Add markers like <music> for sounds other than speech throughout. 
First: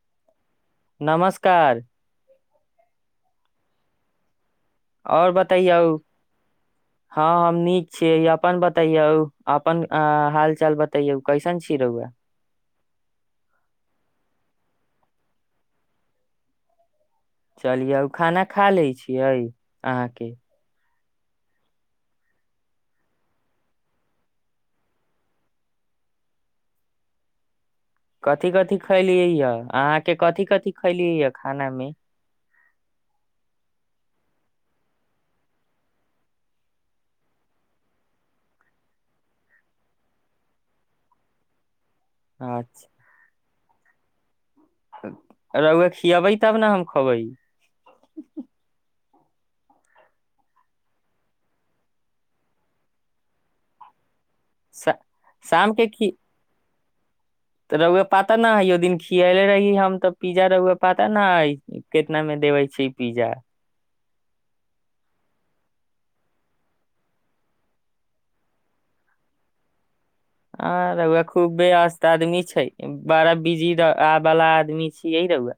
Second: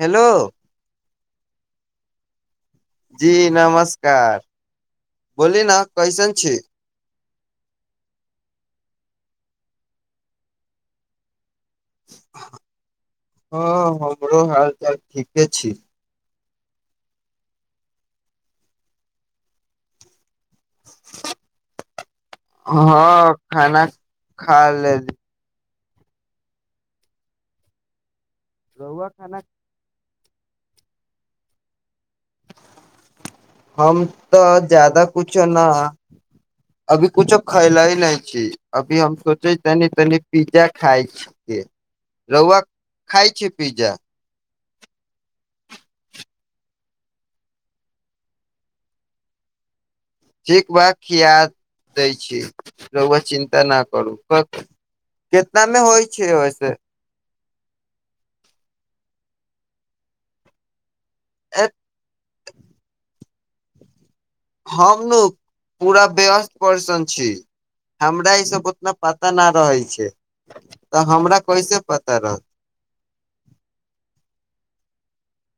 hello नमस्कार जी नमस्कार और बोली ना बतैयौ कैसन छी हँ हम नीक छीय अपन बतैयो अपन हाल चाल बतैयो कैसन छी की रउवा हँ हमरो हालचाल ठीके छै चलियौ ओ खाना खा लै छियै अहाँके हँ खाना खा ले कथी कथि रौआ खैलियै खाना यऽ अहाँ के कथि कथि खैलियै यऽ खाना मे हम तऽ ज्यादा कुछो ने अभी कुछो खयले ही नहि छी अभी हम सोचे तनि तनि पिज्जा खाय छियै रआ अच्छा खाय छै पिज्जा रऊवे खियेबै तब ने हम खेबय ठीक बा खिया दै छी रऊवा चिन्ता न करू श केितना मे होइ छै ओसे तऽ रउवा पाता न हइ ओ दिन खियले रही हम तऽ पिजा रउवा पता न ए, कितना मे देबे छै पिज्जा हम न पूरा व्यस्त पर्सन छी हमरा ई सब उतना पता नहि रहै छै आर तऽ उह हमरा खूब कैसे वस्त पता आदमी रहत छै बड़ा बिजी आवालला आदमी से यै रहब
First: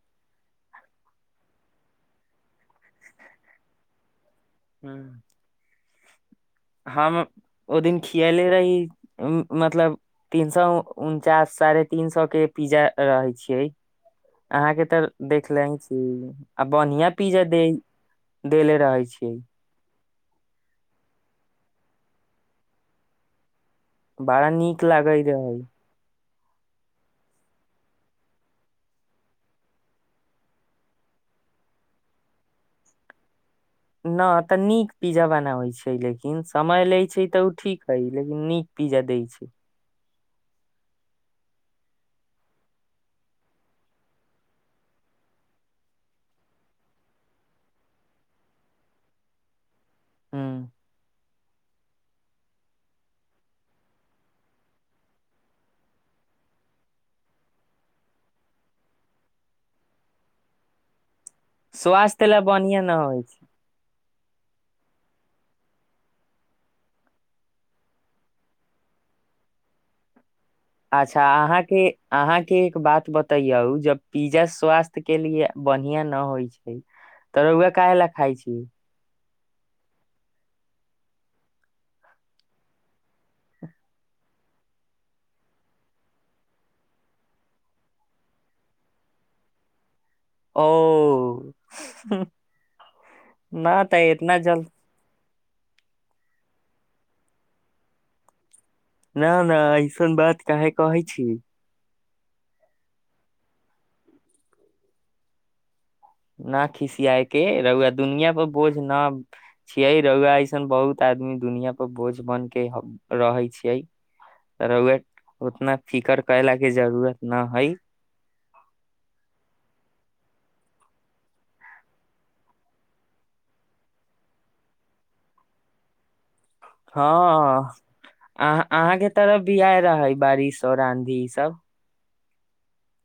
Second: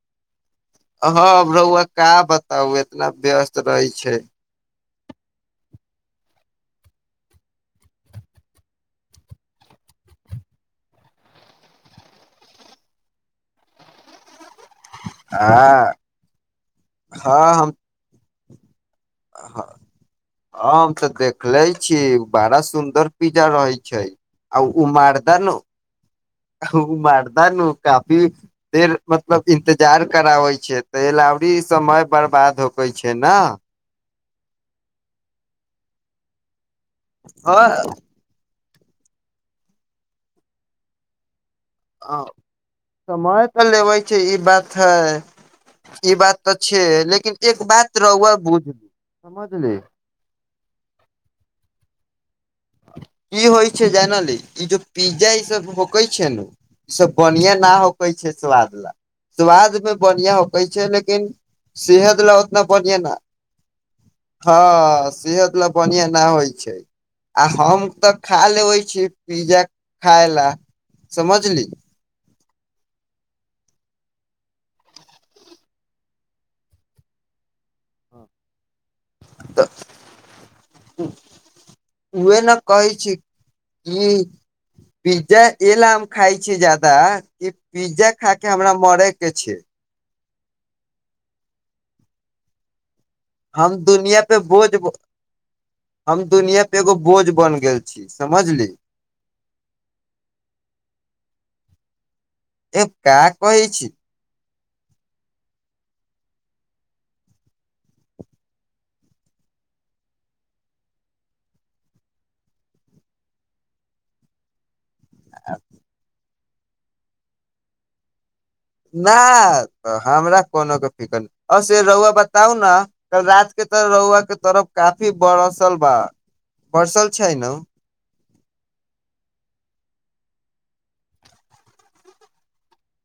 हँ रहुआ का बताउ एतना व्यस्त रहै छै हँ हम ओ दिन खियले रही मतलब तीन सौ उनचास साढ़े तीन सौ के पिज्जा रहै छियै अहाँके तऽ देख लेही आ छी आ बढ़िया पिज्जा दे देेले रहै छै आ हँ ह हम तऽ देखले छी बड़ा सुंन्दर पिज्जा रहे छै छै बड़ा आउ नीक लागे उमरदा न रहै ओ मारद ने काफी देर मतलब इन्तजार कराबै छै तऽ एलाउरी समय बर्बाद होकै छै ने न तऽ नीक पिज्जा बनाबै छैै लेकिन समय लै छै तऽ ओ हँ ठीक हइ लेकिन नीक पिज्जा देय छै आ समय तऽ लेबै छै ई बात है ई बात तऽ छै लेकिन एक बात रौआ बुझ समझली हँ की होइ छै जानली ई जो पिज्जा ई सब होकेय छै नू ईसभ बढ़िआ न होकैय छै स्वाद ला स्वाद मे बढ़िआ होक छै लेकिन सेहत स्वास्थ्य लऽ ला उतना न बढ़िया ना होइ छै हँ सेहद लऽ बढ़िआ ना होइ छै आ हम तऽ खा लेबे छी पिज्जा खाय लऽ अच्छा अहाँके अहाँ के एक बात बतैयौ जब पिज्जा स्वास्थ्य के लिए बढ़िया न होइ छै तऽ रौआ काहे लऽ खाय छी तऽ उह न कहै छी कि पिज्जा ए ल हम खाइ छी जादा कि पिज्जा खा के हमरा मरे के छै ओ हु हम दुनिया पे बोझ हम दुनिया पे एगो बोझ बन गेल छी समझली ना ना ऐसन बात काहे कहै छी ए का कहे छी न खिसियाए के रौआ दुनिया पर बोझ न छियै रौआ ऐसन बहुत आदमी दुनिया पर बोझ बन के रहै छियै रौआ उतना फिकर कयला के जरूरत न हइ ना त हमरा कोनो कऽ फिकर नइ से रौआ बताउ न कल रात के तऽ रौआ के तरफ काफी बरसल बा हँ पर्सल छै नू अहाँ अहाँके तरफ भी आय रहै बारिश आओर आँधी ई सब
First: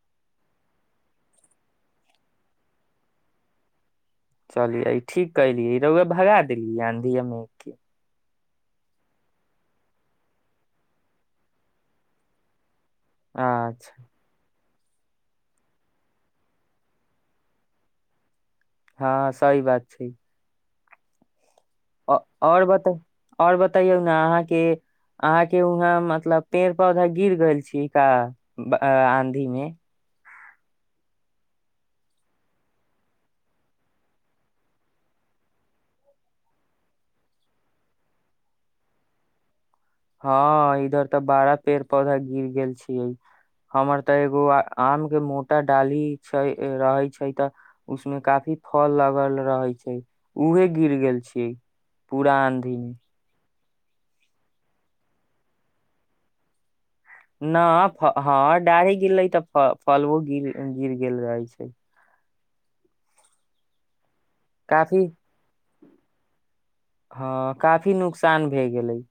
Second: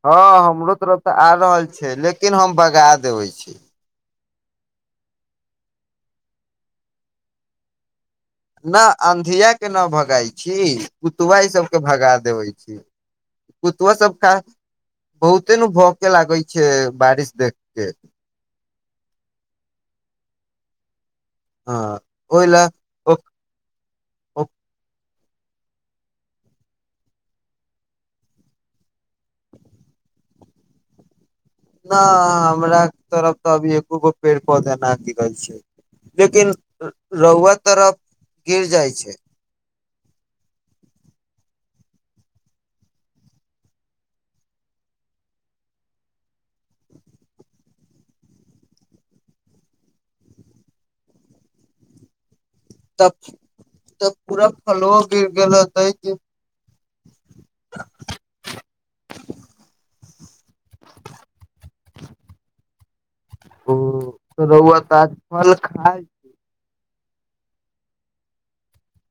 हँ हमरो तरफ तऽ आ रहल छै लेकिन हम बगा देबै छी चलिय ई ठीक कलियै रौेआ भगा देली आँधी अ मे केँ न अंधिया के न भगई छी कुतवा ई सबके भगा देबै छी अच्छा कुत्तबा सब खा बहुते ने भौके लागै छै बारिश देखके हँ सहि बात छै हँ ओहि ला आओर बता ओ आओर बतैयौ न ओ अहाँके अहाँके उहाँ मतलब पेड़ पौधा गिर गेल छी का आंधी मे न हमरा तरफ तऽ अभी एको गो पेड़ पौधा न गिरल छै लेकिन रौआ तरफ गिर जाइ छै हँ इधर तऽ बाड़ा पेड़ पौधा गिर गेल छियै हमर तऽ एगो आम के मोटा डाली छै रहै छै तऽ उसमे काफी फल लगल रहे छै उहे गिर गेल छियै पुरा आंधी बिन तब तऽ पूरा फलो गिर गेल हतै कि न फ हँ डाढ़ी गिरले तऽ फ फलवो गिर गिर गेल रहै छै हँ रौआ त काफी आज फल खाय हँ काफी नुकसान भए गेलै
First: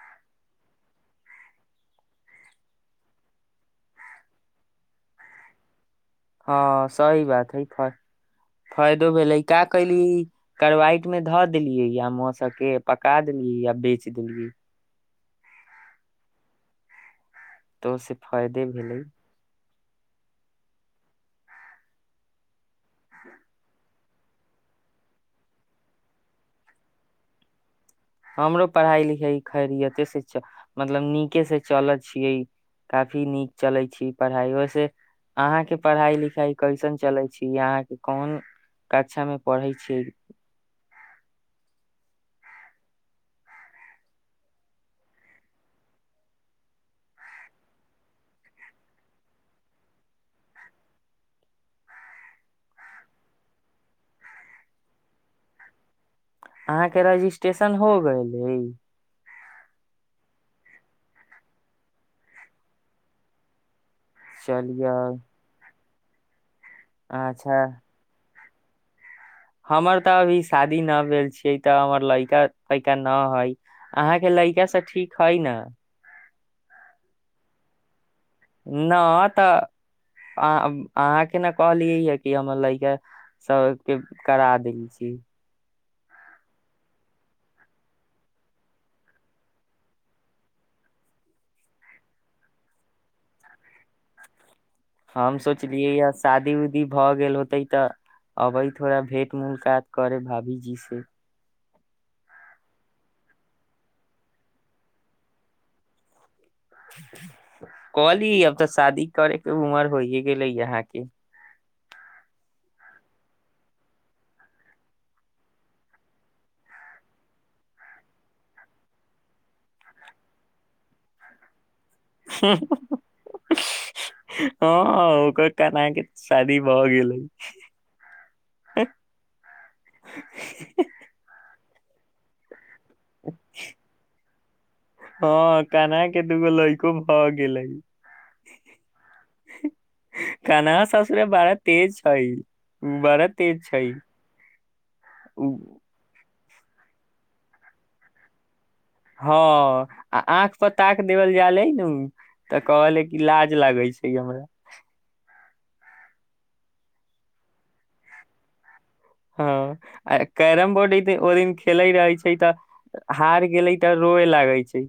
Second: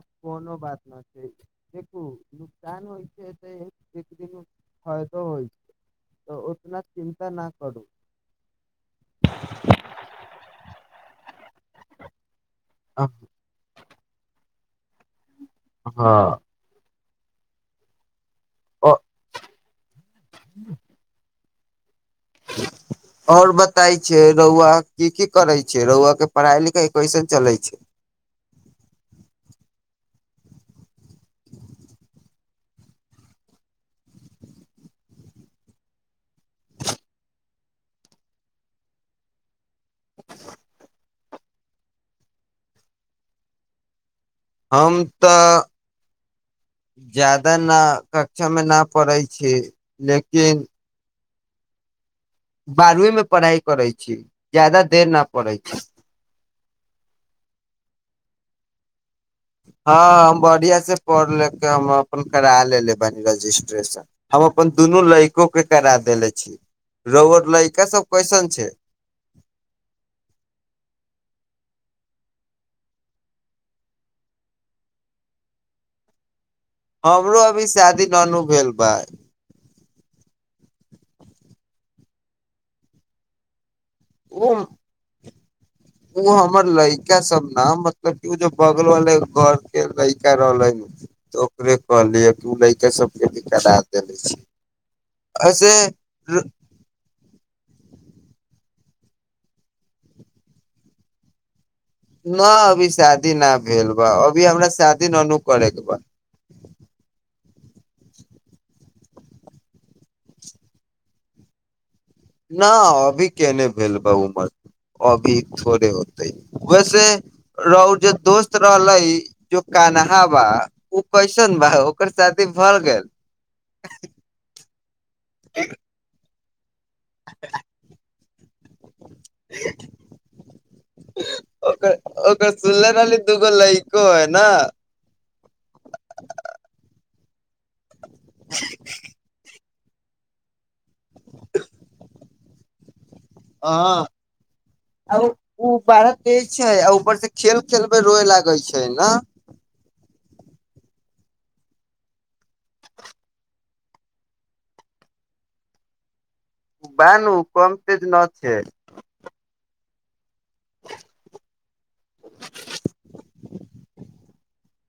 आ कोनो बात न छै देखू नुकसान होइ छै तऽ दरी फायदो होइ छै तऽ उतना हँ सही चिन्ता न बात है करू फ फायदो भेलैका कली करवाइट मे धऽ देलियै या माँ सबके पका देलियै या बेच देलियै हँ तऽ से फायदे भेलै ह <unintelligible> आओर बतायी छै रौआ की की करै छै रौआ के पढ़ाइ लिखाइ कैसन चलै छै हमरो पढ़ाइ लिखाइ खैरियते से च मतलब नीके से चलैत छियै काफी नीक चलै छी पढ़ाइ ओहिसे अहाँके पढ़ाइ लिखाइ कैसन चलै छी अहाँके कोन कक्षामे पढ़ै छियै हम तऽ जा्यदा नहि कक्षामे नहि पढ़ै छी लेकिन बारवीं मे पढ़ाइ करै छी ज्यादा देर न पै छी अहाँके रजिस्ट्रेशन हो गेले हँ हम बढ़आ से पढ़ लेके हम अपन करा लेलेे ब रजिस्ट्रेशन हम अपन चलियै दुनू लायको के करा देले छी रवर अच्छा लइका का सब क्वेशन छै हमर तऽ अभी शादी न भेल छियै तऽ हमर लड़िका लैका न हइ अहाँके लड़का से ठीक हइ ने हमरो अभी शादी नु भेल बा अ अहाँके ने कहलियै ह कि हमर लागके के ओ करा देल छी ओ हमर लड़िका सब ने मतलब कि ओ जे बगलवे घर के लड़का रहले तऽ ओकरे कहलिय कि ओ लैका सबके भी करा देेले छै हम सोचलियै या शादी उदी भऽ गेल होते तऽ अबै थोरा भेट मूलकात करब भाभी जी से न अभी शादी न भेल बा अभी हमरा शादी ननू करैके बा कहली अब तऽ शादी करेके उमर होइए गेलै यहाके न अभी केने भेल बा उमर अभी थोड़े होते वैसे रह जे दोस्त रहले जो कन्हाबा ओ कैसन भा ओकर शादी भ गेल हूँ ह ओकर कहना है कि ती ब गेल लै ओकर ओकर सुनले रहली दूग लैक हई नहि हँ कान के दु गो लहिको भऽ गेलै <unintelligible> कानस सास बड़ा तेज छै बड़ा तेज छै हँ आ उ उ बड़ा छै आ ऊपर से खेल खेलबे रोय लागे छै न हँ आ आँख पर ताक देवल जाल हे न तऽ कहलै कि लाज लागै छै हमरा बनू कमतेज न छै हँ आ कैरम बोर्ड ओ दिन खेले रहे छै तऽ हार गेले तऽ रोए लागे छै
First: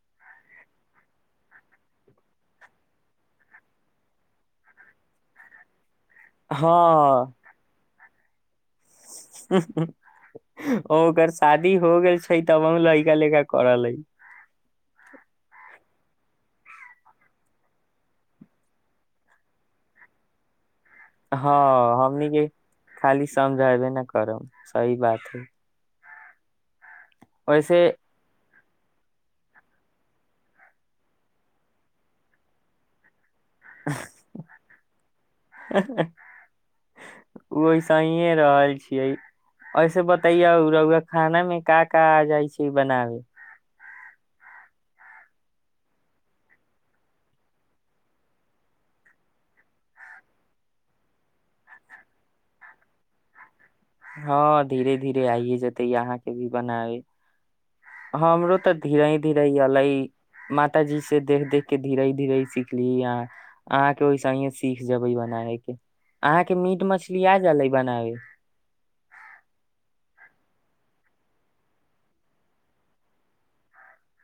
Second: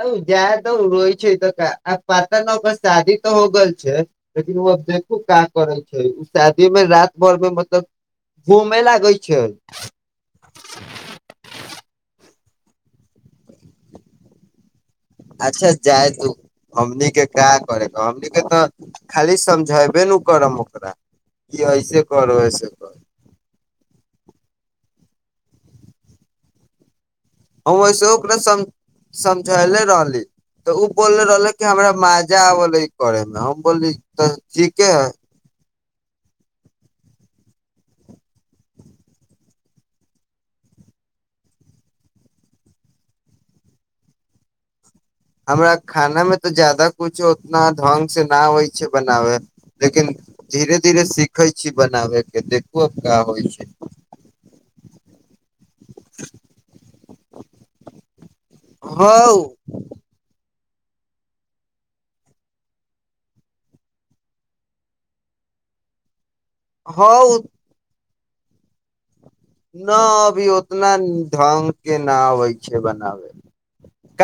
आ जाय त रोय छै तऽ आ पात न पर शादी तऽ हो गेलल छै लेकिन ओब देखू का करै छ हँ शादीमे रात भर मे मतलब वो म लाग ओकर शादी हो गेल छै तब लड़का लड़का करल है जा तू हमनीक के क्य करे हमन के तऽ खाली समझेबे न करम ओकरा कि ऐसे हँ हमनी करो जे ऐसे करो खाली समझब ने करब सही बात हइ आ वैसे ओ सम समझेले रहली तऽ ओ बोलले रहले कि हमरा मजा आबले करे मे बोली तऽ ठीीके है ओहिसहिए रहल छियै ऐसे बतैया खाना मे का का आ जाइ छै बनाबे हमरा खाना मे तऽ जादा कुछो उतना ढंग से न आबै छै बनाबे लेकिन धीरे धीरे सीखै छी बनाबे के देखूब क होइ छै हँ धीरे धीरे आइए र तऽ धीरे हौ धीरे अलै साताजी से देख देख के धीरे धीरे सिखली आ अहाँके ओहिसेहिे सीख जेबै बनाे के अहाँके मीट मछली आ हौ जाले बनाबे न अभी उतना ढ्ंग के न अबै छै बनाबे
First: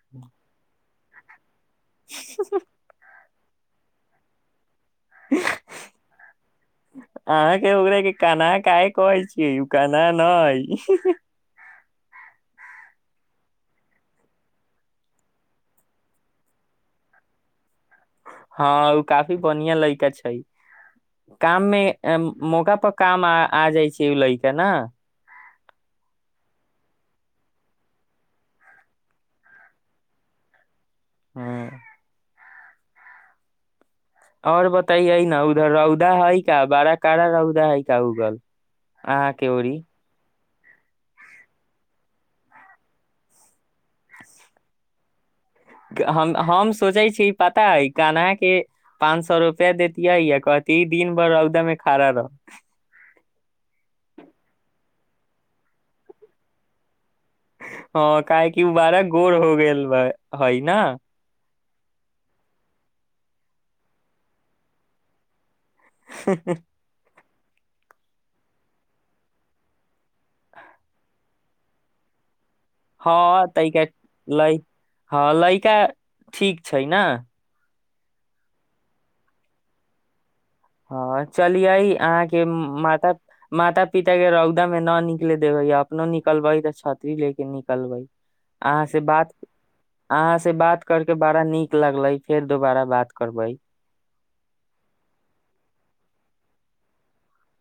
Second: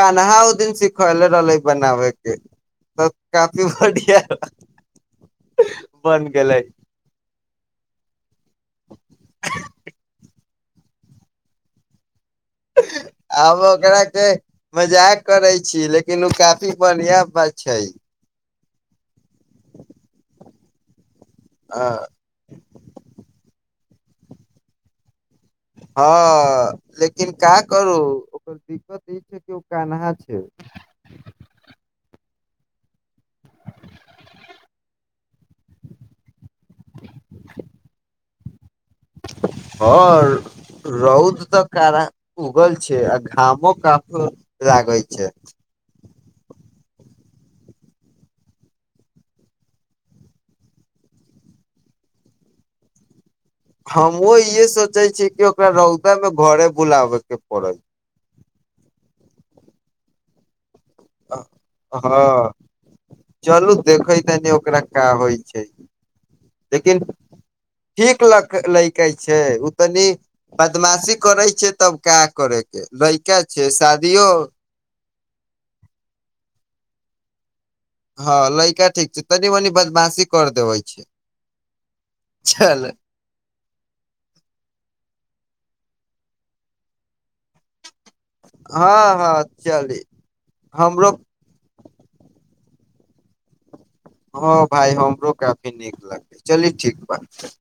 कानहाउ दिन सिक खइले ल लै बना होै कफी बढियां ह ह अहाँके हो रहे कान काय कहै छियै य कना न <unintelligible> आब ओकरा के मजाक करे छी लेकिन ओ काफी बढ़िया बात छै हँ ओ काफी बढ़िया लड़िका छै काम मे मोगा पर काम आ जाइ छै लैका ने हँ लेकिन का करू ओकर दिक्कत ई छै कि ओ कन्हा छै हुँ आओर बताइएै न उधर रौदा है का बारा कड़ा रौदा है क्य उगल अहाँ के ओरी आओर रौद तऽ कारा उगल छै आ घामो काफी लागै छै हम हम सोचै छी पता है कने पाँच सए रुपआ देैतियै य कथ दिन भर रौदम खड़ा रह हमहुँ इहे सोचै छीयै कि ओकरा रौदा मे घरे बुलाबै हाँ काहे की ई उ बारा गोर हो गेल हय न हँ चलू देखै तनी ओकरा का होइ छै लेकिन ठीक ल लैक छै ओ तनी बदमाशी करै छै तब का करे हँ तैा ल हँ लइिका ठीक छै छै ने हँ लका ठीक छै तनी मनी बदमाशी कर देबै छै हँ चलियै अहाँ के चल माता माता पिता के रौदा मे न न देबै अपनों निकलबाई तऽ छाती लेके निकलबै अहाँ हँ ब हँ चली अहाँ से बात हमरो करके बड़ा नीक लगलै फेर दोबारा बात करबै हँ भााय हमरो काफी नीक लगतै चलि ठीक बात छै